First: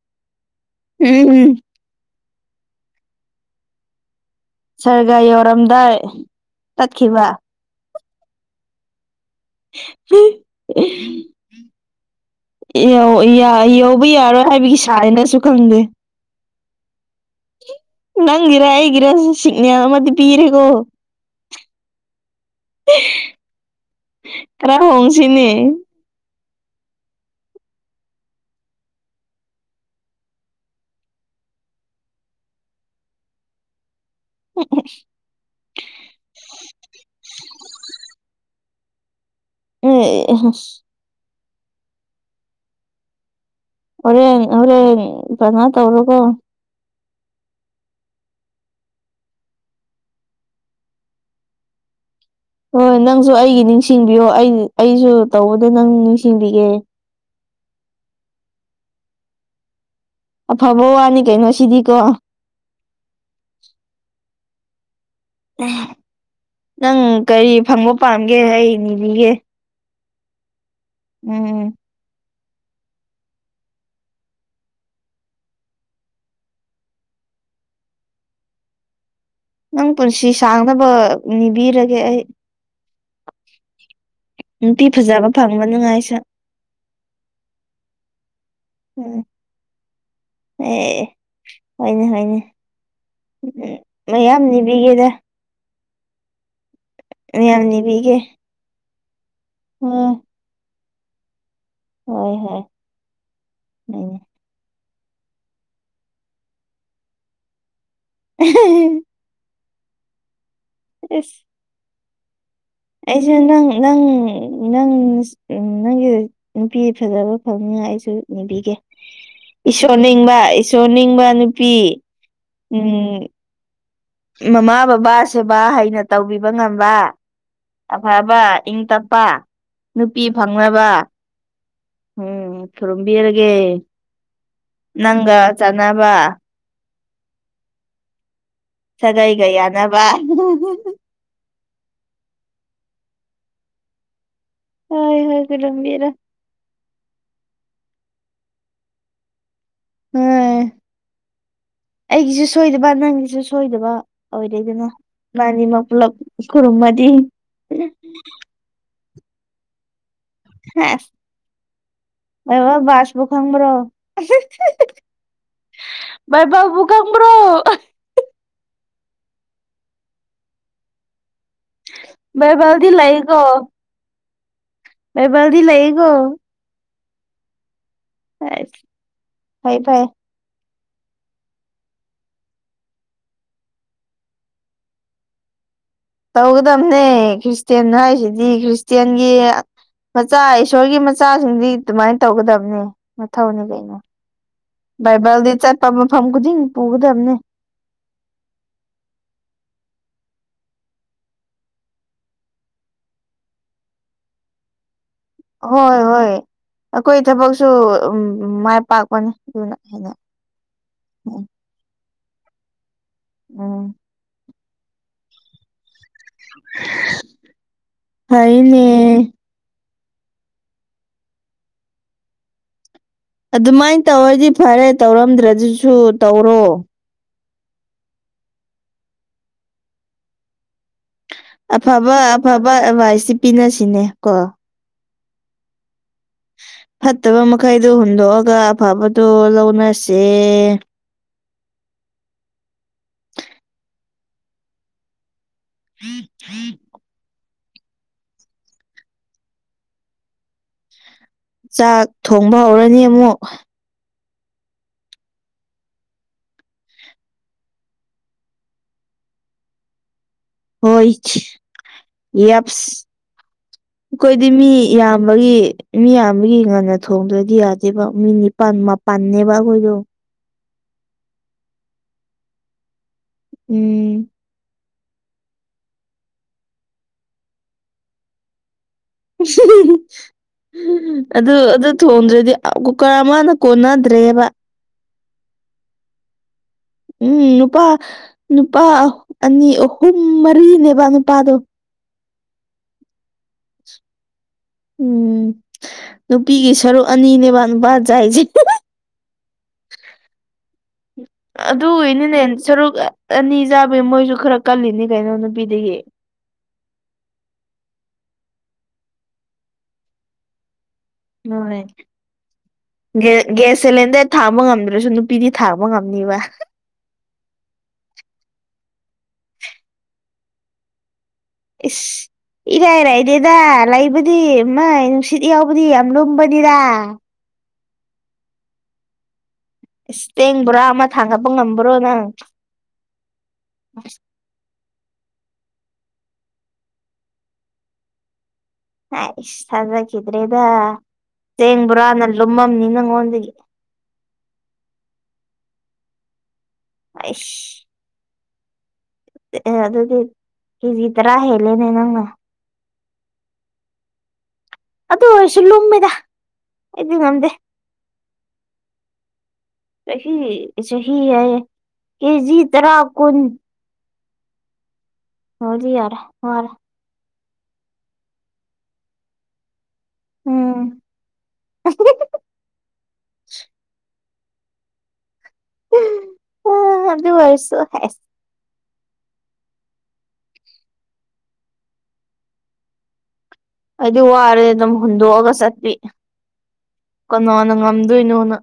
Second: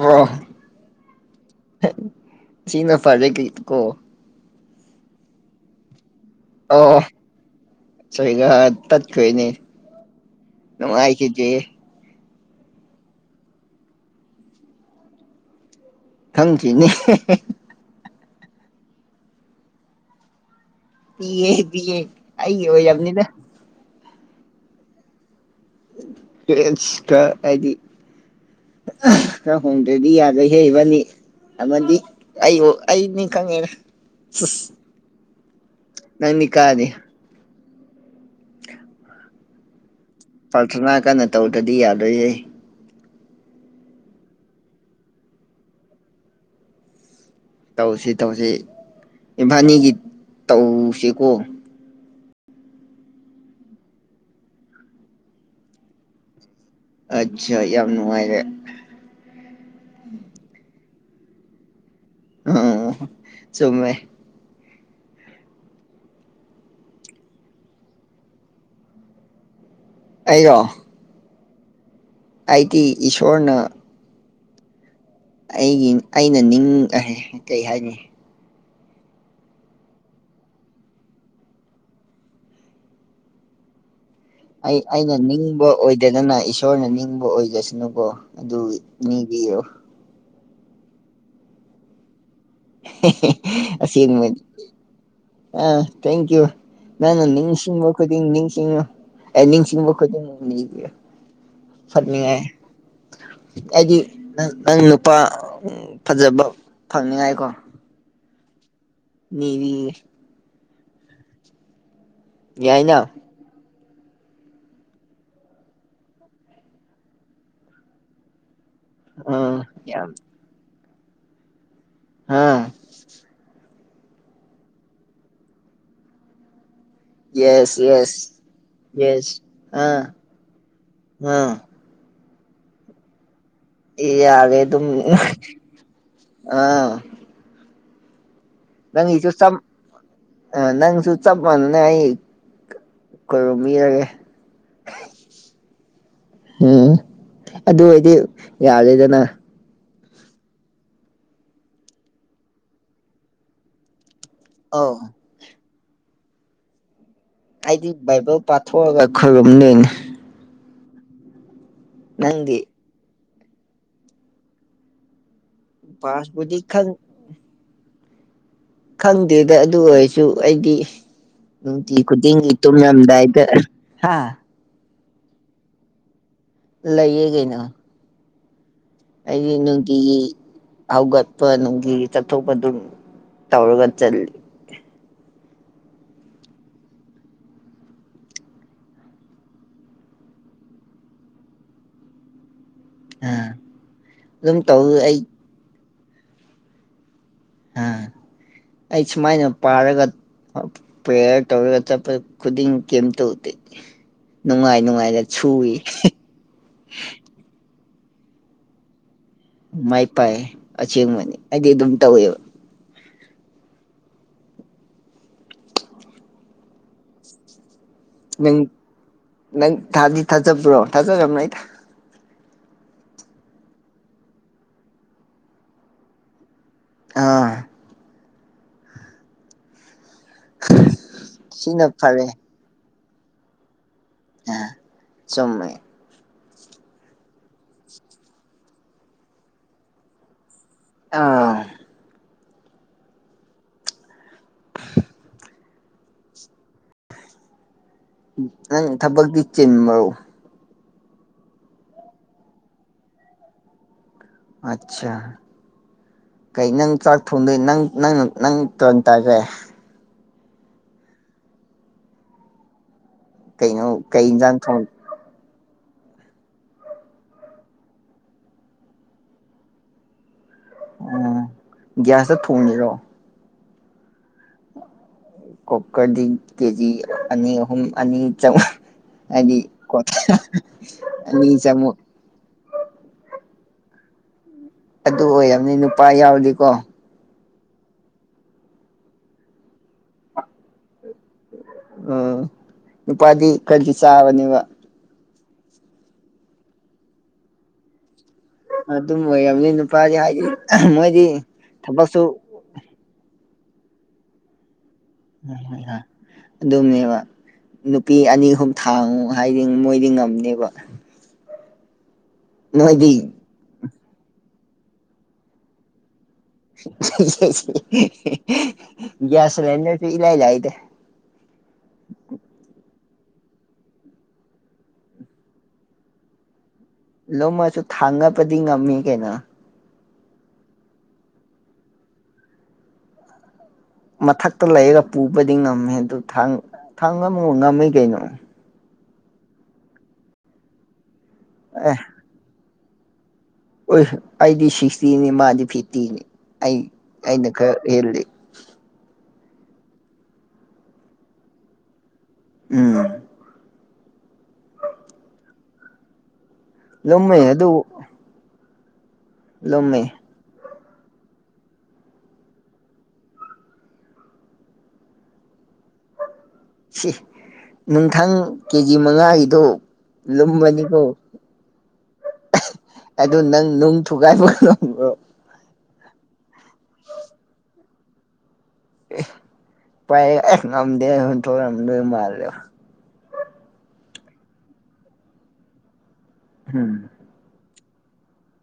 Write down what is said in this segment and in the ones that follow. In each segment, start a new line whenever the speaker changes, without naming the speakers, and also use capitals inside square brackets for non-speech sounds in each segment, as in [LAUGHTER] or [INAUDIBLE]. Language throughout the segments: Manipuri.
ꯑꯣ
ꯎꯝ ꯎꯝ
ꯍꯪ ꯊꯤꯅ ꯐꯔꯦ ꯀꯩꯀꯣ
ꯁ꯭ꯔꯒ ꯌꯧꯔꯝꯗꯥꯏ ꯇꯠꯈꯤꯕ
ꯁꯩꯒ ꯇꯠꯈꯤꯕꯩꯅꯦ ꯅꯨꯡꯉꯥꯏꯈꯤꯗ꯭ꯔꯦꯍꯦ
ꯌꯧ ꯌꯥ ꯌꯧꯕ ꯌꯥꯔꯣꯏ ꯍꯥꯏꯕꯒꯤ ꯁꯥꯏꯟꯅꯦꯁꯨ ꯈꯪꯗꯦ
ꯈꯪꯗ꯭ꯔꯤꯅꯦ ꯍꯦꯍꯦ
ꯅꯪꯒꯤꯔ ꯑꯩꯒꯤꯔ ꯁꯤꯒꯅꯦꯜ ꯑꯃꯗꯤ ꯄꯤꯔꯦꯀꯣ
ꯄꯤꯌꯦ ꯄꯤꯌꯦ ꯑꯩꯒꯤ ꯑꯣꯏꯔꯝꯅꯤꯗ
ꯈꯔ ꯍꯣꯡꯁꯤꯅꯦ
ꯏꯁ ꯀꯥꯏ ꯑꯗꯤ ꯈꯔ ꯍꯣꯡꯗ꯭ꯔꯗꯤ ꯌꯥꯔꯣꯏꯍꯦ ꯏꯕꯥꯟꯅꯤ ꯑꯃꯗꯤ ꯑꯩꯑꯣ ꯑꯩ ꯅꯤ ꯈꯪꯉꯦꯗ ꯁꯨꯁ ꯅꯪꯗꯤ ꯀꯥꯅꯤ
ꯑꯦ
ꯄ꯭ꯔꯊꯥꯅꯥ ꯀꯟꯅ ꯇꯧꯗ꯭ꯔꯗꯤ ꯌꯥꯔꯣꯏꯌꯦ
ꯍꯣꯔꯦꯟ ꯍꯣꯔꯦꯟ ꯄ꯭ꯔꯥꯊꯥꯅꯥ ꯇꯧꯔꯣꯀꯣ
ꯇꯧꯁꯤ ꯇꯧꯁꯤ ꯏꯕꯥꯟꯅꯤꯒꯤ ꯇꯧꯁꯤꯀꯣ
ꯍꯣꯏ ꯅꯪꯁꯨ ꯑꯩꯒꯤ ꯅꯤꯡꯁꯤꯡꯕꯤꯌꯣ ꯑꯩ ꯑꯩꯁꯨ ꯇꯧꯕꯗꯣ ꯅꯪ ꯅꯤꯡꯁꯤꯡꯕꯤꯒꯦ
ꯑꯠꯆꯥ ꯌꯥꯝ ꯅꯨꯡꯉꯥꯏꯔꯦ
ꯑꯐꯕ ꯋꯥꯅꯤ ꯀꯩꯅꯣ ꯁꯤꯗꯤꯀꯣ
ꯑꯣ ꯆꯨꯝꯃꯦ
ꯅꯪ ꯀꯔꯤ ꯐꯪꯕ ꯄꯥꯝꯒꯦ ꯑꯩ ꯅꯤꯕꯤꯒꯦ
ꯑꯩꯔꯣ
ꯎꯝ
ꯑꯩꯗꯤ ꯏꯁꯣꯔꯅ ꯑꯩꯒꯤ ꯑꯩꯅ ꯅꯤꯡꯊꯤꯔꯕ ꯑꯍꯥ ꯀꯩ ꯍꯥꯏꯅꯤ
ꯅꯪ ꯄꯨꯟꯁꯤ ꯁꯥꯡꯅꯕ ꯅꯤꯕꯤꯔꯒꯦ ꯑꯩ
ꯑꯩ
ꯅꯨꯄꯤ
ꯑꯩꯅ
ꯐꯖꯕ ꯐꯪꯕ
ꯅꯤꯡꯕ
ꯅꯨꯡꯉꯥꯏꯁꯨ
ꯑꯣꯏꯗꯗꯅ ꯏꯁꯣꯔꯅ ꯅꯤꯡꯕ ꯑꯣꯏꯖꯁꯅꯨꯀꯣ ꯑꯗꯨꯒꯤ
ꯎꯝ
ꯅꯤꯕꯤꯌꯣ
ꯑꯦ ꯍꯣꯏꯅꯦ ꯍꯣꯏꯅꯦ ꯎꯝ
ꯑꯁꯦꯡꯕꯅꯤ
ꯃꯌꯥꯝ ꯅꯤꯕꯤꯒꯦꯗ
ꯑꯥ ꯊꯦꯡ ꯛꯌꯨ ꯅꯪꯅ
ꯃꯌꯥꯝ
ꯅꯤꯡꯁꯤꯡꯕ
ꯅꯤꯕꯤꯒꯦ
ꯈꯨꯗꯤꯡ ꯅꯤꯡ ꯅꯤꯌꯨ ꯑꯩ ꯅꯤꯡꯁꯤꯡꯕ
ꯎꯝ
ꯈꯨꯗꯤꯡ ꯅꯤꯕꯤꯌꯣ
ꯍꯣꯏ
ꯐꯠꯅꯤꯡꯉꯥꯏ
ꯍꯣꯏ
ꯑꯩꯗꯤ
ꯍꯣꯏꯅꯦ
ꯅꯪ ꯅꯪ ꯅꯨꯄꯥ ꯐꯖꯕ ꯐꯪꯅꯤꯉꯥꯏꯀꯣ
[UNINTELLIGIBLE]
ꯅꯤꯗꯤ
ꯏꯁ
ꯌꯥꯏꯅ
ꯑꯩꯁꯦ ꯅꯪ ꯅꯪ ꯅꯪ ꯑꯁ ꯅꯪꯒꯤ ꯅꯨꯄꯤ ꯐꯖꯕ ꯐꯪꯅꯤꯉꯥꯏ ꯑꯩꯁꯨ ꯅꯤꯕꯤꯒꯦ
ꯑꯥ
ꯏꯁꯣꯔ
ꯌꯥꯝ
ꯅꯤꯡꯕ ꯏꯁꯣꯔ ꯅꯤꯡꯕ ꯅꯨꯄꯤ
ꯍꯥꯥ
ꯎꯝ ꯃꯃꯥ ꯕꯕꯥ ꯁꯦꯕꯥ ꯍꯩꯅ ꯇꯧꯕꯤꯕ ꯉꯝꯕ
ꯌꯦꯁ ꯌꯦꯁ
ꯑꯐꯕ ꯏꯪ ꯇꯞꯄ ꯅꯨꯄꯤ ꯐꯪꯅꯕ
ꯅꯥ
ꯎꯝ ꯈꯨꯔꯨꯝꯕꯤꯔꯒꯦ
ꯌꯥꯔꯦ ꯑꯗꯨꯝ
ꯅꯪꯒ ꯆꯥꯟꯅꯕ
ꯑꯥ ꯅꯪꯒꯤꯁꯨ
ꯁꯥꯒꯩꯒ
ꯆꯥꯝ
ꯌꯥꯅꯕ
ꯑꯥ ꯅꯪꯁꯨ ꯆꯥꯞ ꯃꯥꯟꯅꯅ ꯑꯩ ꯈꯨꯔꯨꯝꯕꯤꯔꯒꯦ
ꯍꯣꯏ ꯍꯣꯏ ꯈꯨꯔꯨꯝꯕꯤꯔꯣ
ꯎꯝ ꯑꯗꯨ ꯑꫭꯏꯗꯤ ꯌꯥꯗꯦꯗꯅ
ꯍꯣꯏ ꯑꯩꯒꯤꯁꯨ ꯁꯣꯏꯗꯕ ꯅꯪꯒꯤꯁꯨ ꯁꯣꯏꯗꯕ ꯑꯣꯏꯔꯦꯗꯅ
ꯑꯧ
ꯏꯕꯅꯤꯃꯛ ꯄꯨꯂꯥꯞ ꯈꯨꯔꯨꯝꯃꯗꯤ
ꯑꯩꯗꯤ ꯕꯥꯏꯕꯜ ꯄꯥꯊꯣꯛꯑꯒ ꯈꯨꯔꯨꯝꯗꯨꯏꯅꯤ
ꯁꯦꯁ
ꯅꯪꯗꯤ
ꯕꯥꯏꯕꯜ ꯕꯥꯔꯁꯄꯨ ꯈꯪꯕ꯭ꯔꯣ
ꯄꯥꯁꯄꯨꯗꯤ
ꯕꯥꯏꯕꯜꯕꯨ
ꯈꯪ
ꯈꯪꯕ꯭ꯔꯣ
ꯈꯪꯗꯦꯗ ꯑꯗꯨ ꯑꯣꯏꯔꯁꯨ ꯑꯩꯗꯤ ꯅꯨꯡꯇꯤ ꯈꯨꯗꯤꯡꯒꯤ
ꯕꯥꯏꯕꯜꯗꯤ ꯂꯩꯀꯣ
ꯇꯨꯝꯂꯝꯗꯥꯏꯗ ꯍꯥꯥ
ꯕꯥꯏꯕꯜꯗꯤ ꯂꯩꯌꯦꯀꯣ
ꯂꯩꯌꯦ ꯀꯩꯅꯣ
ꯁꯦꯁ
ꯑꯩꯗꯤ ꯅꯨꯡꯇꯤꯒꯤ ꯍꯧꯒꯠꯄ ꯅꯨꯡꯇꯤꯒꯤ ꯆꯠꯊꯣꯛꯄ ꯑꯗꯨꯝ ꯇꯧꯔꯒ ꯆꯠꯂꯤ
ꯇꯧꯒꯗꯝꯅꯦ ꯈ꯭ꯔꯤꯁꯇꯦꯟ ꯍꯥꯏꯁꯤꯗꯤ ꯈ꯭ꯔꯤꯁꯇꯦꯟꯒꯤ ꯃꯆꯥ ꯏꯁꯣꯔꯒꯤ ꯃꯆꯥꯁꯤꯡꯗꯤ ꯑꯗꯨꯃꯥꯏ ꯇꯧꯒꯗꯕꯅꯦ
ꯑꯥ
ꯃꯊꯧꯅꯦ ꯀꯩꯅꯣ
ꯑꯗꯨꯝ ꯇꯧꯋꯤ ꯑꯩ
ꯕꯥꯏꯕꯜꯗꯤ ꯆꯠꯄ ꯃꯐꯝ ꯈꯨꯗꯤꯡ ꯄꯨꯒꯗꯕꯅꯦ
ꯍꯥ ꯑꯩ ꯁꯨꯃꯥꯏꯅ ꯄꯥꯔꯒ ꯄ꯭ꯔꯦꯌꯔ ꯇꯧꯔꯒ ꯆꯠꯄ ꯈꯨꯗꯤꯡ ꯀꯦꯝꯇꯧꯗꯦ ꯅꯨꯡꯉꯥꯏ ꯅꯨꯡꯉꯥꯏꯅ ꯁꯨꯏ
ꯍꯣꯏ ꯍꯣꯏ ꯑꯩꯈꯣꯏ ꯊꯕꯛꯁꯨ ꯎꯝ ꯃꯥꯏ ꯄꯥꯛꯄꯅꯤ ꯑꯗꯨꯅ
ꯃꯥꯏ
ꯍꯦꯟꯅ
ꯄꯥꯛꯑ ꯑꯁꯦꯡꯕꯅꯤ ꯑꯩꯗꯤ ꯑꯗꯨꯝ ꯇꯧꯋꯦꯕ
ꯎꯝ꯫
ꯅꯪ
ꯍꯩꯅꯦ
ꯅꯪ ꯊꯥꯗꯤ ꯊꯥꯖꯕ꯭ꯔꯣ ꯊꯥꯖꯔꯝꯔꯩꯗ
ꯑꯗꯨꯃꯥꯏ ꯇꯧꯔꯗꯤ ꯐꯔꯦ ꯇꯧꯔꯝꯗ꯭ꯔꯥꯗꯨꯁꯨ ꯇꯧꯔꯣ
ꯑꯥ [INAUDIBLE]
ꯑꯐꯕ
ꯐꯔꯦ
ꯑꯐꯕ ꯑꯦꯗꯚꯥꯏꯁꯤ ꯄꯤꯅꯁꯤꯅꯦ ꯀꯣ
ꯑ ꯆꯨꯝꯃꯦ
ꯐꯠꯇꯕ ꯃꯈꯩꯗꯨ ꯍꯨꯟꯗꯣꯛꯑꯒ ꯑꯐꯕꯗꯣ ꯂꯧꯅꯁꯦ
ꯑꯥ [INAUDIBLE]
[INAUDIBLE]
ꯅꯪ ꯊꯕꯛꯇꯤ ꯆꯤꯟꯕ꯭ꯔꯣ
ꯆꯥꯛ ꯊꯣꯡꯕ ꯍꯧꯔꯅꯤ ꯑꯃꯨꯛ
ꯑꯆꯥ ꯀꯩ ꯅꯪ ꯆꯥꯛ ꯊꯣꯡꯗꯣꯏ ꯅꯪ ꯅꯪꯅ ꯅꯪ ꯇꯣꯟ ꯇꯥꯒꯦ
ꯍꯣꯏꯆ ꯌꯞꯁ
ꯀꯩꯅꯣ ꯀꯩ
ꯑꯈꯣꯏꯗꯤ
ꯏꯟꯖꯥꯡ
ꯃꯤ
ꯊꯣꯡ
ꯌꯥꯝꯕꯒꯤ ꯃꯤ ꯌꯥꯝꯕꯒꯤ ꯉꯟꯅ ꯊꯣꯡꯗ꯭ꯔꯗꯤ ꯌꯥꯗꯦꯕ ꯃꯤ ꯅꯤꯄꯥꯥꯟ ꯃꯥꯄꯟꯅꯅꯦꯕ ꯑꯩꯈꯣꯏꯗꯣ
ꯎꯝ ꯒ꯭ꯌꯥꯁꯇ ꯊꯣꯡꯒꯦꯔꯣ
ꯎꯝ
ꯀꯣꯀꯔ ꯗꯤ ꯀꯦꯖꯤ ꯑꯅꯤ ꯑꯍꯨꯝ ꯑꯅꯤ ꯆꯝ
ꯑꯗꯨ
ꯑꯅꯤ
ꯑꯗꯨ
ꯆꯪꯉꯨ
ꯊꯣꯡꯗ꯭ꯔꯗꯤ ꯀꯨꯀꯔ ꯑꯃꯅ ꯀꯣꯟꯅꯗ꯭ꯔꯦꯕ
ꯑꯗꯨ ꯑꯣꯏꯔꯝꯅꯤ ꯅꯨꯄꯥ ꯌꯥꯎꯔꯗꯤꯀꯣ
ꯎꯝ ꯅꯨꯄꯥ ꯅꯨꯄꯥ ꯑꯅꯤ ꯑꯍꯨꯝ ꯃꯔꯤꯅꯦꯕ ꯅꯨꯄꯥꯗꯣ
ꯎꯝ ꯅꯨꯄꯥꯗꯤ ꯈꯔꯗꯤ ꯆꯥꯕꯅꯦꯕ
ꯎꯝ ꯅꯨꯄꯤꯒꯤ ꯁꯔꯨꯛ ꯑꯅꯤꯅꯦꯕ ꯅꯨꯄꯥ ꯆꯥꯏꯖꯦ
ꯑꯗꯨꯝ ꯑꯣꯏꯔꯝꯅꯤ ꯅꯨꯄꯥꯗꯤ ꯍꯥꯏꯗꯤ ꯃꯣꯏꯗꯤ ꯊꯕꯛꯁꯨ
ꯑꯗꯨꯒꯤꯅꯤꯅꯦ ꯁꯔꯨꯛ ꯑꯅꯤ ꯆꯥꯕꯩ ꯃꯣꯏꯁꯨ ꯈꯔ ꯀꯜꯂꯤꯅꯤ ꯀꯩꯅꯣ ꯅꯨꯄꯤꯗꯒꯤ
ꯑꯗꯨꯝꯅꯦꯕ ꯅꯨꯄꯤ ꯑꯅꯤ ꯑꯍꯨꯝ ꯊꯥꯡꯉꯨ ꯍꯥꯏꯗꯤ ꯃꯣꯏꯗꯤ ꯉꯝꯅꯦꯕ
ꯍꯣꯏ
ꯅꯣꯏꯗꯤ
ꯒꯦ ꯒ꯭ꯌꯥꯁ ꯁꯤꯂꯤꯟꯗꯔ ꯊꯥꯡꯕ ꯉꯝꯗ꯭ꯔꯁꯨ ꯅꯨꯄꯤꯗꯤ ꯊꯥꯡꯕ ꯉꯝꯅꯤꯕ
ꯒ꯭ꯌꯥꯁ ꯁꯤꯂꯤꯟꯗꯔꯗꯤ ꯏ ꯂꯥꯏ ꯂꯥꯏꯗ
ꯏꯁ ꯏꯔꯥꯏꯔꯥꯏꯗꯦꯗ ꯂꯩꯕꯗꯤ ꯃ ꯅꯨꯡꯁꯤꯠ ꯌꯥꯎꯕꯗꯤ ꯌꯥꯝ ꯂꯨꯝꯕꯅꯤꯗ
ꯂꯨꯝꯃꯁꯨ ꯊꯥꯡꯉꯄꯗꯤ ꯉꯝꯃꯤ ꯀꯩꯅꯣ
ꯏꯁ ꯆꯦꯡꯕꯣꯔꯥ ꯑꯃ ꯊꯥꯡꯒꯠꯄ ꯉꯝꯕ꯭ꯔꯣ ꯅꯪ
ꯃꯊꯛꯇ ꯂꯩꯔ ꯄꯨꯕꯗꯤ ꯉꯝꯃꯦ ꯑꯗꯨ ꯊꯥꯡ ꯊꯥꯡ ꯉꯝꯃꯨ ꯉꯝꯃꯤ ꯀꯩꯅꯣ
ꯍꯥꯏ ꯏꯁ ꯊꯥꯖꯈꯤꯗ꯭ꯔꯦꯗ
ꯑꯦ
ꯆꯦꯡꯕꯣꯔꯥꯅ ꯂꯨꯝꯃꯝꯅꯤ ꯅꯪꯉꯣꯟꯗꯒꯤ
ꯑꯣꯏ ꯑꯩꯗꯤ ꯁꯤꯛꯁꯇꯤꯅꯤ ꯃꯥꯗꯤ ꯐꯤꯐꯇꯤꯅꯤ ꯑꯩ ꯑꯩꯅ ꯈꯔ ꯍꯦꯜꯂꯦ
ꯑꯦꯑꯦ ꯑꯗꯨꯗꯤ ꯀꯦꯖꯤ ꯇꯔꯥ ꯍꯦꯜꯂꯦꯅꯦ ꯅꯪꯅ
ꯎꯝ
ꯑꯗꯨ ꯑꯣꯏꯁꯨ ꯂꯨꯝꯃꯤꯗ
ꯂꯨꯝꯃꯦ ꯑꯗꯨ ꯂꯨꯝꯃꯦ
ꯆꯍꯤ ꯁꯍꯤ ꯍꯥꯏꯌꯦ ꯀꯦꯖꯤ ꯇꯔꯥ ꯀꯨꯟ ꯍꯧꯗꯤ ꯌꯥꯔꯦ ꯋꯥꯔꯦ
ꯁꯤ ꯅꯨꯡꯊꯪ ꯀꯦꯖꯤ ꯃꯉꯥꯒꯤꯗꯣ
ꯎꯝ
ꯂꯨꯝꯕꯅꯤꯀꯣ ꯑꯗꯨ ꯅꯪ ꯅꯨꯡ ꯊꯨꯒꯥꯏꯕ ꯉꯕ꯭ꯔꯣ
ꯑ ꯑꯗꯨ ꯑꯣꯏꯔꯁꯨ ꯍꯦꯁ
ꯑꯦ ꯄꯥꯏ ꯑꯦ ꯉꯝꯗꯦ ꯍꯨꯟꯊꯣꯛꯑꯝꯗꯣꯏ ꯃꯥꯜꯂꯦꯕ
ꯑꯩꯗꯤ ꯋꯥꯔꯦ ꯑꯗꯨꯝ ꯍꯨꯗꯣꯛꯑꯒ ꯆꯠꯄꯤ
ꯎꯝ
ꯀꯅꯥꯅ ꯉꯝꯗꯣꯏꯅꯣꯅ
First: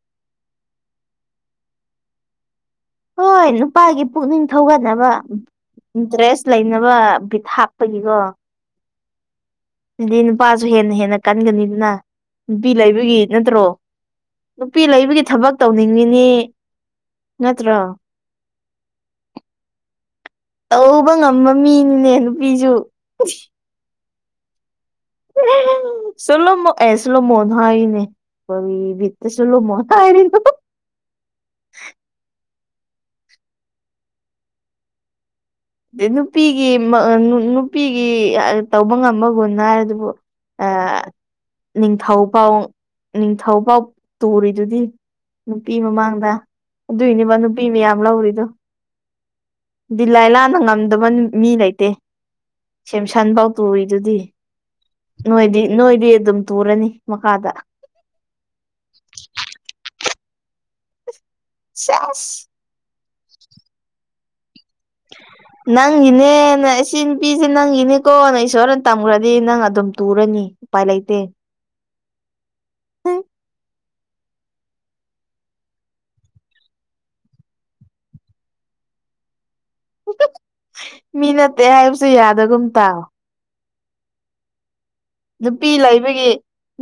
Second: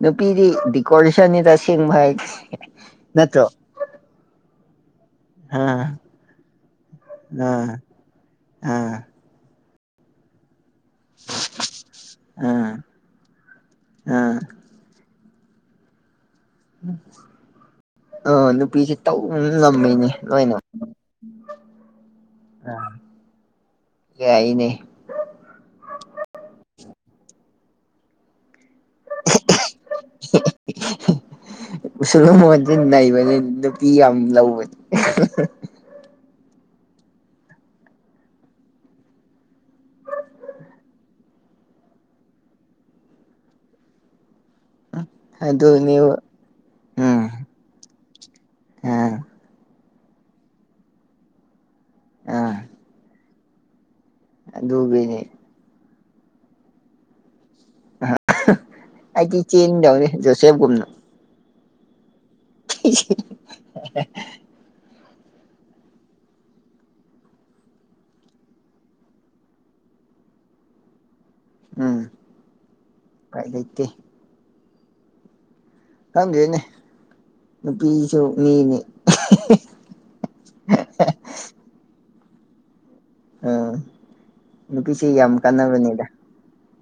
ꯅꯨꯄꯤꯗꯤ ꯗꯤꯀꯣꯔꯤꯁꯟꯅꯤꯗ ꯑꯁꯦꯡꯕ ꯍꯥꯏꯗꯤ ꯅꯠꯇ꯭ꯔꯣ
ꯍꯣꯏ ꯅꯨꯄꯥꯒꯤ ꯄꯨꯛꯅꯤꯡ ꯊꯧꯒꯠꯅꯕ
ꯑꯥ
ꯏꯟꯇ꯭ꯔꯦꯁ ꯂꯩꯅꯕ ꯕꯤꯠ ꯍꯥꯥꯞꯄꯒꯤꯀꯣ
ꯑ
ꯑꯗꯨꯗꯤ ꯅꯨꯄꯥꯁꯨ ꯍꯦꯟꯅ ꯍꯦꯟꯅ ꯀꯟꯒꯅꯤꯗꯅ ꯅꯨꯄꯤ
ꯑꯥ
ꯂꯩꯕꯒꯤ ꯅꯠꯇ꯭ꯔꯣ
ꯑꯥ
ꯅꯨꯄꯤ ꯂꯩꯕꯒꯤ ꯊꯕꯛ ꯇꯧꯅꯤꯡꯉꯤꯅꯤ ꯅꯠꯇ꯭ꯔꯣ
ꯑ ꯅꯨꯄꯤꯁꯦ ꯇꯧ ꯉꯝꯃꯤꯅꯤ ꯂꯣꯏꯅ
ꯇꯧꯕ
ꯑ
ꯊꯤ
ꯌꯥꯏꯌꯦꯅꯦ
ꯆꯂꯣꯃꯣ ꯑꯦ ꯆꯣꯂꯣꯃꯣꯟ ꯍꯥꯏꯅꯦ ꯀꯔꯤ ꯕꯤꯠ ꯁꯣꯂꯣ ꯃꯣ ꯍꯥꯏꯔꯤ
ꯁꯣꯜꯂꯣꯃꯣꯟꯁꯦ ꯅꯩꯕꯅꯤ ꯅꯨꯄꯤ ꯌꯥꯝ ꯂꯧꯕꯅꯤ
ꯅꯨꯄꯤꯒꯤ ꯅꯨꯄꯤꯒꯤ ꯇꯧꯕ ꯉꯝꯕ ꯒꯨꯟ ꯍꯥꯏ ꯑꯗꯨꯕꯨ
[INAUDIBLE]
ꯅꯤꯡꯊꯧ ꯄꯥꯎ ꯅꯤꯡꯊꯧꯄꯥꯎ ꯇꯨꯔꯤꯗꯨꯗꯤ ꯅꯨꯄꯤ
ꯑꯗꯨꯅꯦꯕ
ꯃꯃꯥꯡꯗ ꯑꯗꯨꯏꯅꯦꯕ ꯅꯨꯄꯤ ꯃꯌꯥꯝ ꯂꯧꯔꯤꯗꯣ
ꯑ
ꯗꯤꯂꯥꯏ ꯂꯥꯅ ꯉꯝꯗꯕ ꯃꯤ ꯂꯩꯇꯦ ꯁꯦꯝꯁꯟꯐꯧ ꯇꯣꯏꯗꯨꯗꯤ
ꯨꯗꯨꯒꯤꯅꯦ
ꯅꯣꯏꯗꯤ ꯅꯣꯏꯗꯤ ꯑꯗꯨꯝ ꯇꯨꯔꯅꯤ ꯃꯈꯥꯗ
ꯑꯩꯗꯤ ꯆꯦꯟꯗꯧꯅꯦ ꯖꯣꯁꯦꯐꯒꯨꯝꯅ
ꯆꯦꯁ
[UNINTELLIGIBLE]
ꯅꯪꯒꯤꯅꯦꯅꯦ ꯏꯁꯤ ꯅꯨꯄꯤꯁꯦ ꯅꯪꯒꯤꯅꯦꯀꯣ ꯅꯪ ꯏꯁꯣꯔꯅ ꯇꯝꯈ꯭ꯔꯗꯤ ꯅꯪ ꯑꯗꯨꯝ ꯇꯨꯔꯅꯤ ꯎ ꯄꯥꯏ ꯂꯩꯇꯦ
ꯎꯝ ꯄꯥꯏ ꯂꯩꯇꯦ ꯈꯪꯗꯏꯅꯦ ꯅꯨꯄꯤꯁꯨ ꯃꯤꯅꯤ [UNINTELLIGIBLE]
ꯃꯤ ꯅꯠꯇꯦ ꯍꯥꯏꯕꯁꯨ ꯌꯥꯗꯒꯨꯝ ꯇꯥꯎ
ꯎꯝ ꯅꯨꯄꯤꯁꯤ ꯌꯥꯝ
ꯅꯨꯄꯤ
ꯀꯥꯟꯅꯕꯅꯤꯗ
ꯂꯩꯕꯒꯤ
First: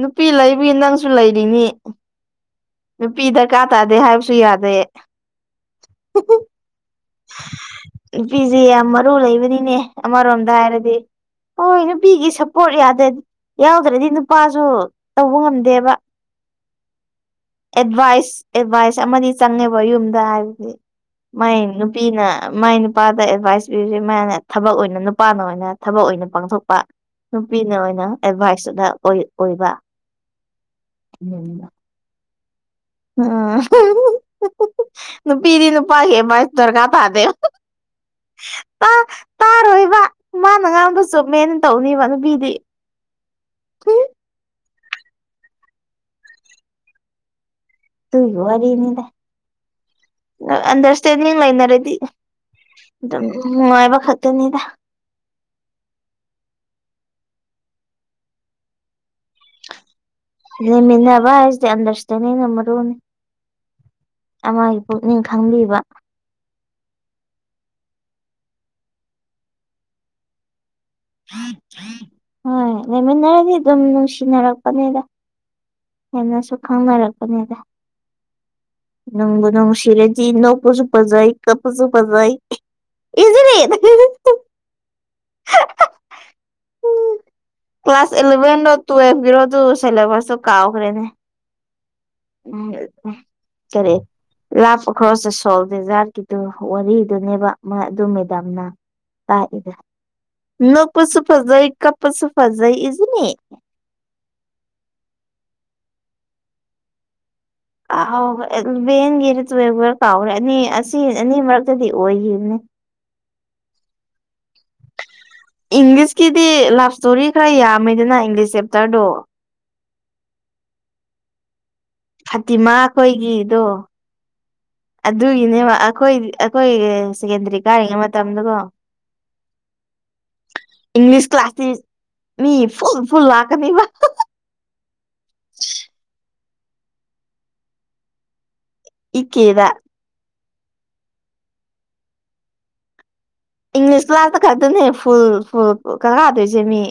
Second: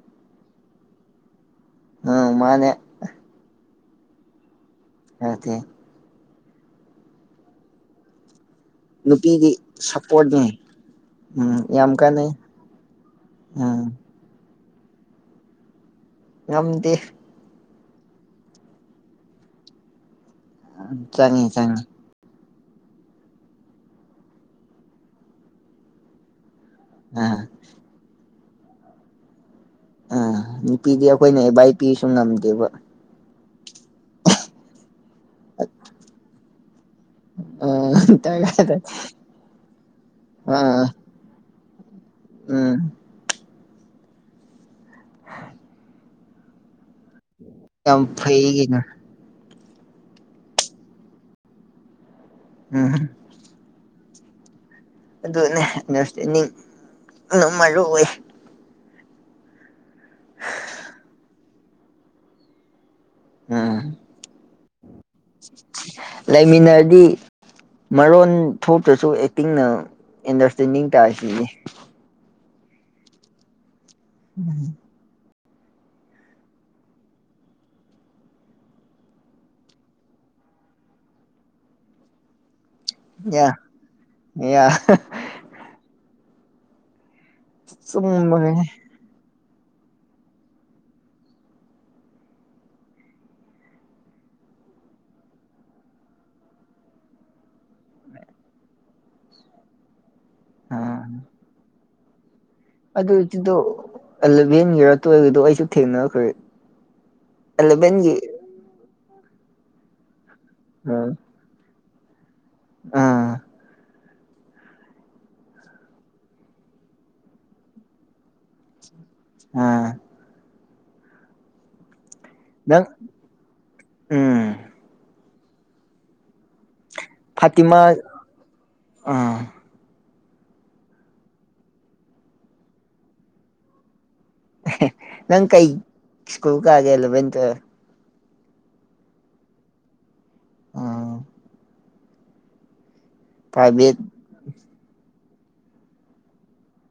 ꯅꯨꯄꯤ ꯂꯩꯕꯤ ꯅꯪꯁꯨ ꯂꯩꯔꯤꯅꯤ
ꯑ ꯃꯥꯅꯦ
ꯅꯨꯄꯤ ꯗꯥꯔꯀꯥ ꯇꯥꯗꯦ ꯍꯥꯏꯕꯁꯨ ꯌꯥꯗꯦ
ꯌꯥꯗꯤ
[UNINTELLIGIBLE] ꯅꯨꯄꯤꯁꯦ ꯌꯥꯝ ꯃꯔꯨ
ꯅꯨꯄꯤꯒꯤ
ꯂꯩꯕꯅꯤꯅꯦ ꯑꯃꯔꯣꯝꯗ
ꯁꯞꯄꯣꯔꯠꯅꯤ
ꯍꯥꯏꯔꯗꯤ
ꯎꯝ
ꯍꯣꯏ
ꯌꯥꯝ
ꯅꯨꯄꯤꯒꯤ
ꯀꯥꯟꯅꯩ
ꯁꯄꯣꯔꯠ ꯌꯥꯗ
ꯎꯝ
ꯌꯥꯎꯗ꯭ꯔꯗꯤ ꯅꯨꯄꯥꯁꯨ ꯇꯧꯕ ꯉꯝꯗꯦꯕ
ꯉꯝꯗꯦ
ꯑꯦꯗꯚꯥꯏꯁ ꯑꯦꯗꯚꯥꯏꯁ ꯑꯃꯗꯤ ꯆꯪꯉꯦꯕ ꯌꯨꯝꯗ ꯍꯥꯏꯕꯗꯤ
ꯆꯪꯉꯤ
ꯃꯥꯏ
ꯆꯪꯉꯤ
ꯅꯨ ꯄꯤꯅ ꯃꯥꯏ ꯅꯨꯄꯥꯗ ꯑꯦꯗꯚꯥꯏꯁ ꯄꯤꯔꯗꯤ ꯃꯥꯅ ꯊꯕꯛ ꯑꯣꯏꯅ ꯅꯨꯄꯥꯅ ꯑꯣꯏꯅ ꯊꯕꯛ ꯑꯣꯏꯅ ꯄꯥꯡꯊꯣꯛꯄ
ꯑꯥ
ꯅꯨꯄꯤꯅ ꯑꯣꯏꯅ ꯑꯦꯗꯚꯥꯏꯁꯇꯨꯗ ꯑꯣꯏ ꯑꯣꯏꯕ
ꯑꯥ ꯅꯨꯄꯤꯗꯤ ꯑꯩꯈꯣꯏꯅ ꯑꯦ ꯚꯥꯏ ꯄꯤꯁꯨ ꯉꯝꯗꯦꯕ
ꯑ [UNINTELLIGIBLE] ꯅꯨꯄꯤꯗꯤ ꯅꯨꯄꯥꯥꯒꯤꯑꯦꯗꯕꯥꯢꯁ ꯗꯔꯒꯥꯔ ꯇꯥꯗꯦ
ꯗꯔꯀꯥꯔ ꯇꯥꯗꯦ
ꯇꯥꯔꯣꯏꯕ ꯃꯥꯅ ꯉꯥꯡꯕꯗꯣ
ꯎꯝ
ꯆꯨꯝꯃꯦꯅ ꯇꯧꯅꯤꯕ ꯅꯨꯄꯤꯗꯤ
ꯎ
ꯇꯨꯒꯤ ꯋꯥꯔꯤꯅꯤꯗ꯫ ꯅꯪ ꯑꯟꯗꯔꯁꯇꯦꯟꯗꯤꯡ ꯂꯩꯅꯔꯗꯤ
ꯎꯝ
ꯑꯗꯨꯝ ꯅꯨꯡꯉꯥꯏꯕꯈꯛ ꯇꯨꯅꯤꯗ꯫
ꯑꯗꯨꯅꯦ ꯅꯥꯔꯁ ꯇꯦꯜꯅꯤꯡꯅ ꯃꯔꯨ ꯑꯣꯢ꯫
ꯂꯩꯃꯤꯟꯅꯕ ꯍꯥꯢꯁꯦ ꯑꯟꯗꯔꯁꯇꯦꯟꯗꯤꯡꯅ ꯃꯔꯨꯅꯤ꯫
ꯎꯝ
ꯑꯃꯒꯤ ꯄꯨꯛꯅꯤꯡ ꯈꯪꯕꯤꯕ꯫
ꯂꯩꯃꯤꯟꯅꯔꯗꯤ ꯃꯔꯣꯟ ꯊꯣꯛꯇ꯭ꯔꯁꯨ ꯑꯦꯛꯇꯤꯡꯅ ꯑꯦꯟꯗꯔꯁꯇꯦꯟꯗꯤꯡ ꯇꯥꯏꯁꯤꯗꯤ꯫
ꯍꯣꯏ ꯂꯩꯃꯤꯟꯅꯔꯗꯤ ꯑꯗꯨꯝ ꯅꯨꯡꯁꯤꯅꯔꯛꯄꯅꯤꯗ꯫ ꯍꯦꯟꯅꯁꯨ ꯈꯪꯅꯔꯛꯄꯅꯦꯗ꯫ ꯅꯪꯕꯨ ꯅꯪ ꯁꯤꯔꯗꯤ ꯅꯣꯛꯄꯖꯨ ꯐꯖꯩ ꯀꯞꯄꯖꯨ ꯐꯖꯩ꯫ ꯏꯖꯤꯂꯤ
ꯌꯥ ꯌꯥ
ꯀ꯭ꯂꯥꯁ ꯏꯂꯕꯦꯟ
ꯆꯨꯝꯕꯅꯤꯅꯦ
ꯂꯣ ꯇ꯭ꯋꯦꯜꯒꯤꯔꯣ ꯑꯗꯨ ꯁꯤꯂꯦꯕꯁꯇꯣ ꯀꯥꯎꯈ꯭ꯔꯦꯅꯦ꯫ ꯎꯝ ꯀꯔꯤ ꯂꯥꯞ ꯑꯈ꯭ꯔꯣꯁ ꯗ ꯁꯣꯜ ꯗꯦꯖꯥꯔꯠꯀꯤꯗꯨ ꯋꯥꯔꯤꯗꯨꯅꯦꯕ ꯃ ꯑꯗꯨ ꯃꯦꯗꯥꯝꯅ ꯇꯥꯛꯏꯗꯣ ꯅꯣꯛꯄꯁꯨ ꯐꯖꯩ ꯀꯞꯄꯁꯨ ꯐꯖꯩ ꯏꯖꯤꯅꯤ
ꯑꯗꯨꯖꯤꯡꯗꯣ ꯑꯦꯂꯚꯦꯟꯒꯤꯔ ꯇꯨꯋꯦꯜꯒꯤꯗꯣ ꯑꯩꯁꯨ ꯊꯦꯡꯅꯈ꯭ꯔꯦ꯫ ꯑꯦꯂꯚꯦꯟꯒꯤ
ꯀꯥꯎꯒ꯭ꯔꯦ ꯑꯦꯂꯚꯦꯟꯒꯤꯔ ꯇꯨꯋꯦꯜꯕꯒꯤꯔ ꯀꯥꯎꯒ꯭ꯔꯦ ꯑꯅꯤ ꯑꯁꯤ
ꯎꯝ
ꯑꯅꯤ ꯃꯔꯛꯇꯗꯤ ꯑꯣꯏꯒꯤ
ꯑꯥ
[UNINTELLIGIBLE] ꯏꯪꯂꯤꯁꯀꯤꯗꯤ ꯂꯞ ꯁ꯭ꯇꯣꯔꯤ ꯈꯔ ꯌꯥꯝꯃꯦꯗꯅ ꯏꯪꯂꯤꯁ ꯆꯦꯞꯇꯔꯗꯣ꯫
ꯑꯥ
ꯐꯇꯤꯃꯥ
ꯅꯪ
ꯑꯩꯈꯣꯏꯒꯤꯗꯣ
ꯎꯝ
ꯑꯗꯨꯒꯤꯅꯦꯕ ꯑꯈꯣꯏ ꯑꯈꯣꯏꯒꯤ ꯔꯦꯟꯁ ꯁꯦꯀꯦꯟꯗꯔꯤ
ꯐꯥꯇꯤꯃꯥ
ꯀꯥꯔꯤꯉꯩ ꯃꯇꯝꯗꯀꯣ
ꯑꯥ
ꯏꯪꯂꯤꯁ ꯀ꯭ꯂꯥꯁ ꯇꯤ ꯃꯤ ꯐꯨꯜ ꯐꯨꯜ ꯂꯥꯛꯀꯅꯤꯕ꯫
ꯅꯪ ꯀꯩ ꯁ꯭ꯀꯨꯜ ꯀꯥꯒꯦ ꯑꯦꯂꯕꯦꯟ ꯇꯨꯋꯦꯜꯕ꯫
ꯏ ꯀꯦꯗ
ꯑꯥ ꯄ꯭ꯔꯥꯏꯚꯦꯠ
ꯏꯪꯂꯤꯁ ꯀ꯭ꯂꯥꯁꯇ ꯈꯛꯇꯅꯦ ꯐꯨꯜ ꯐꯨꯜ ꯀꯥꯗꯣꯏꯁꯦ ꯃꯤ꯫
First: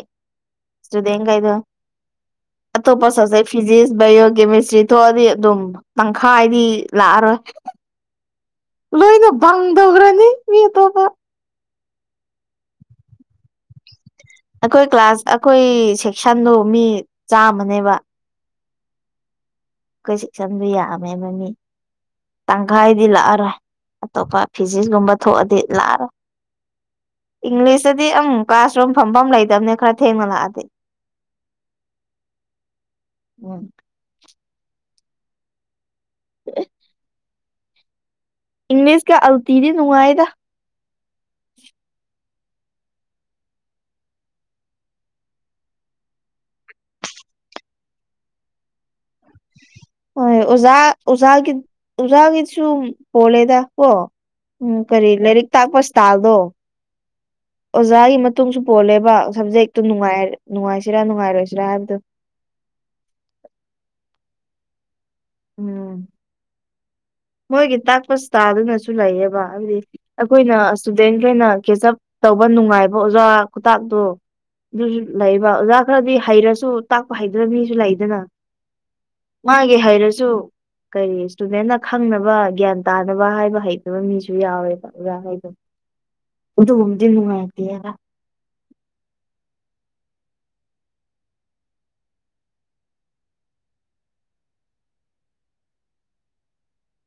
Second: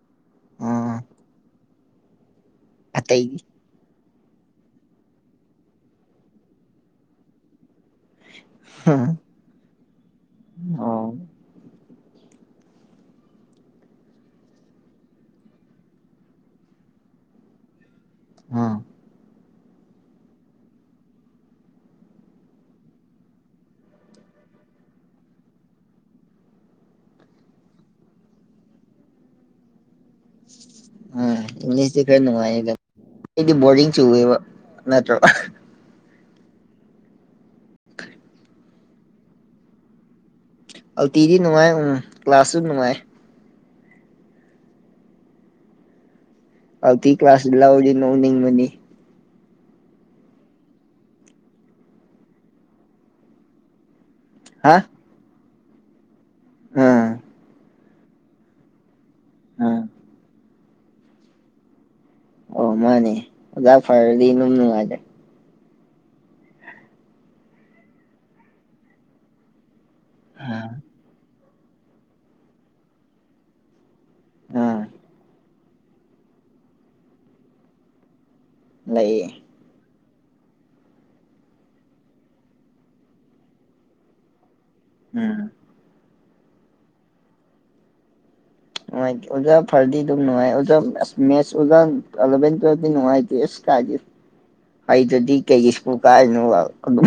ꯎꯝ
ꯁ꯭ꯇꯨꯗꯦꯟꯒꯩꯗꯣ꯫ ꯑꯇꯣꯞꯄ
ꯑꯇꯩꯒꯤ
ꯁꯕꯖꯦꯛ ꯐꯤꯖꯤꯛꯁ ꯕꯥꯏꯌꯣ ꯀꯦꯃꯤꯁꯇ꯭ꯔꯤ ꯊꯣꯛꯑꯗꯤ ꯑꯗꯨꯝ ꯇꯪꯈꯥꯏꯗꯤ ꯂꯥꯛꯑꯔꯣꯏ꯫
ꯍꯥ
ꯂꯣꯏꯅ ꯕꯪ ꯗꯧꯒ꯭ꯔꯅꯤ ꯃꯤ ꯇꯣꯞꯄ꯫ ꯑꯩꯈꯣꯏ ꯀ꯭ꯂꯥꯁ ꯑꯩꯈꯣꯏ ꯁꯦꯛꯁꯟꯗꯣ ꯃꯤ ꯆꯥꯝꯃꯅꯦꯕ꯫
ꯑꯝ
ꯑꯩꯈꯣꯏ ꯁꯦꯛꯁꯟꯗꯤ ꯌꯥꯝꯃꯦꯕ ꯃꯤ꯫ ꯇꯪꯈꯥꯏꯗꯤ ꯂꯥꯛꯑꯔꯣꯏ ꯑꯇꯣꯞꯄ ꯐꯤꯖꯤꯛꯁꯒꯨꯝꯕ ꯊꯣꯛꯑꯗꯤ ꯂꯥꯛꯑꯔꯣꯏ꯫ ꯏꯪꯂꯤꯁꯇꯗꯤ ꯑꯝ ꯀ꯭ꯂꯥꯁ ꯔꯨꯝ ꯐꯝꯐꯝ ꯂꯩꯇꯕꯅꯦ ꯈꯔ ꯊꯦꯡꯅ ꯂꯥꯛꯑꯗꯤ
ꯑ ꯏꯪꯂꯤꯁꯇꯤ ꯈꯔ ꯅꯨꯡꯉꯥꯢꯌꯦꯗ ꯑꯩꯗꯤ
ꯎꯝ
ꯕꯣꯔꯤꯡ ꯆꯨꯝꯃꯦꯕ ꯅꯠꯇ꯭ꯔꯣ ꯑ
[INAUDIBLE] ꯏꯪꯂꯤꯁ ꯀ ꯑꯜꯇꯤꯗꯤ ꯅꯨꯡꯉꯥꯏꯗ꯫
ꯑꯜꯇꯤꯗꯤ ꯅꯨꯡꯉꯥꯏ ꯎꯝ ꯀ꯭ꯂꯥꯁꯁꯨ ꯅꯨꯡꯉꯥꯏ꯫ ꯑꯜꯇꯤ ꯀ꯭ꯂꯥꯁ ꯂꯧꯔꯗꯤ ꯅꯣꯛꯅꯤꯡꯕꯅꯦ꯫
ꯍꯣꯏ ꯑꯣꯖꯥ ꯑꯣꯖꯥꯒꯤ ꯑꯣꯖꯥꯒꯤꯁꯨ ꯄꯣꯂꯦꯗ ꯀꯣ ꯎꯝ ꯀꯔꯤ ꯂꯥꯏꯔꯤꯛ ꯇꯥꯛꯄ ꯏꯁ꯭ꯇꯥꯜꯗꯣ
ꯎꯝ
ꯑꯣꯖꯥꯒꯤ ꯃꯇꯨꯡꯁꯨ ꯄꯣꯜꯂꯦꯕ
ꯑꯥ
ꯁꯞꯖꯦꯛꯇꯨ ꯅꯨꯡꯉꯥꯢ ꯅꯨꯡꯉꯥꯏꯁꯤꯔꯥ ꯅꯨꯡꯉꯥꯏꯔꯣꯏꯁꯤꯔꯥ ꯍꯥꯏꯕꯗꯣ
ꯑꯣ ꯃꯥꯅꯦ ꯑꯣꯖꯥ ꯐꯔꯗꯤ ꯏꯅꯨꯡ ꯅꯨꯡꯉꯥꯢꯗ
ꯎꯝ ꯃꯣꯏꯒꯤ ꯇꯥꯛꯄ ꯁꯇꯥꯢꯜꯗꯨꯅꯁꯨ ꯂꯩꯌꯦꯕ ꯍꯥꯏꯕꯗꯤ ꯑꯩꯈꯣꯏꯅ ꯏꯁꯇꯨꯗꯦꯟꯈꯩꯅ ꯀꯦꯆꯞ ꯇꯧꯕ ꯅꯨꯡꯉꯥꯏꯕ ꯑꯣꯖꯥ ꯈꯨꯇꯥꯛꯇꯣ
ꯑꯥ
ꯑꯗꯨꯁꯨ ꯂꯩꯕ ꯑꯣꯖꯥ ꯈꯔꯗꯤ ꯍꯩꯔꯁꯨ ꯇꯥꯛꯄ ꯍꯩꯗꯕ ꯃꯤꯁꯨ ꯂꯩꯗꯅ
ꯂꯩꯌꯦ
ꯃꯥꯒꯤ ꯍꯩꯔꯁꯨ ꯀꯔꯤ ꯁ꯭ꯇꯨꯗꯦꯟꯅ ꯈꯪꯅꯕ ꯒ꯭ꯌꯥꯟ ꯇꯥꯅꯕ ꯍꯥꯏꯕ ꯍꯩꯇꯕ ꯃꯤꯁꯨ ꯌꯥꯎꯋꯦꯕ ꯑꯣꯖꯥ
ꯎꯝ
ꯍꯣꯢꯗꯣ ꯎꯗꯨꯒꯨꯝꯗꯤ ꯅꯨꯡꯉꯥꯏꯇꯦꯗ
ꯅꯨꯡꯉꯥꯏꯇꯦ ꯑꯣꯖꯥ ꯐꯥꯔꯗꯤ ꯗꯨꯝ ꯅꯨꯡꯉꯥꯏ ꯑꯣꯖꯥ ꯑꯁ ꯃꯦꯠꯁ ꯑꯣꯖꯥ ꯑꯦꯂꯚꯦꯟ ꯇ꯭ꯋꯦꯜꯕꯇꯤ ꯅꯨꯡꯉꯥꯏꯇꯦ ꯏꯁ ꯀꯥꯢꯗꯩ ꯍꯩꯇꯗꯤ ꯀꯩꯒꯤ ꯁ꯭ꯀꯨꯜ ꯀꯥꯔꯤꯅꯣꯕ ꯑꯗꯨ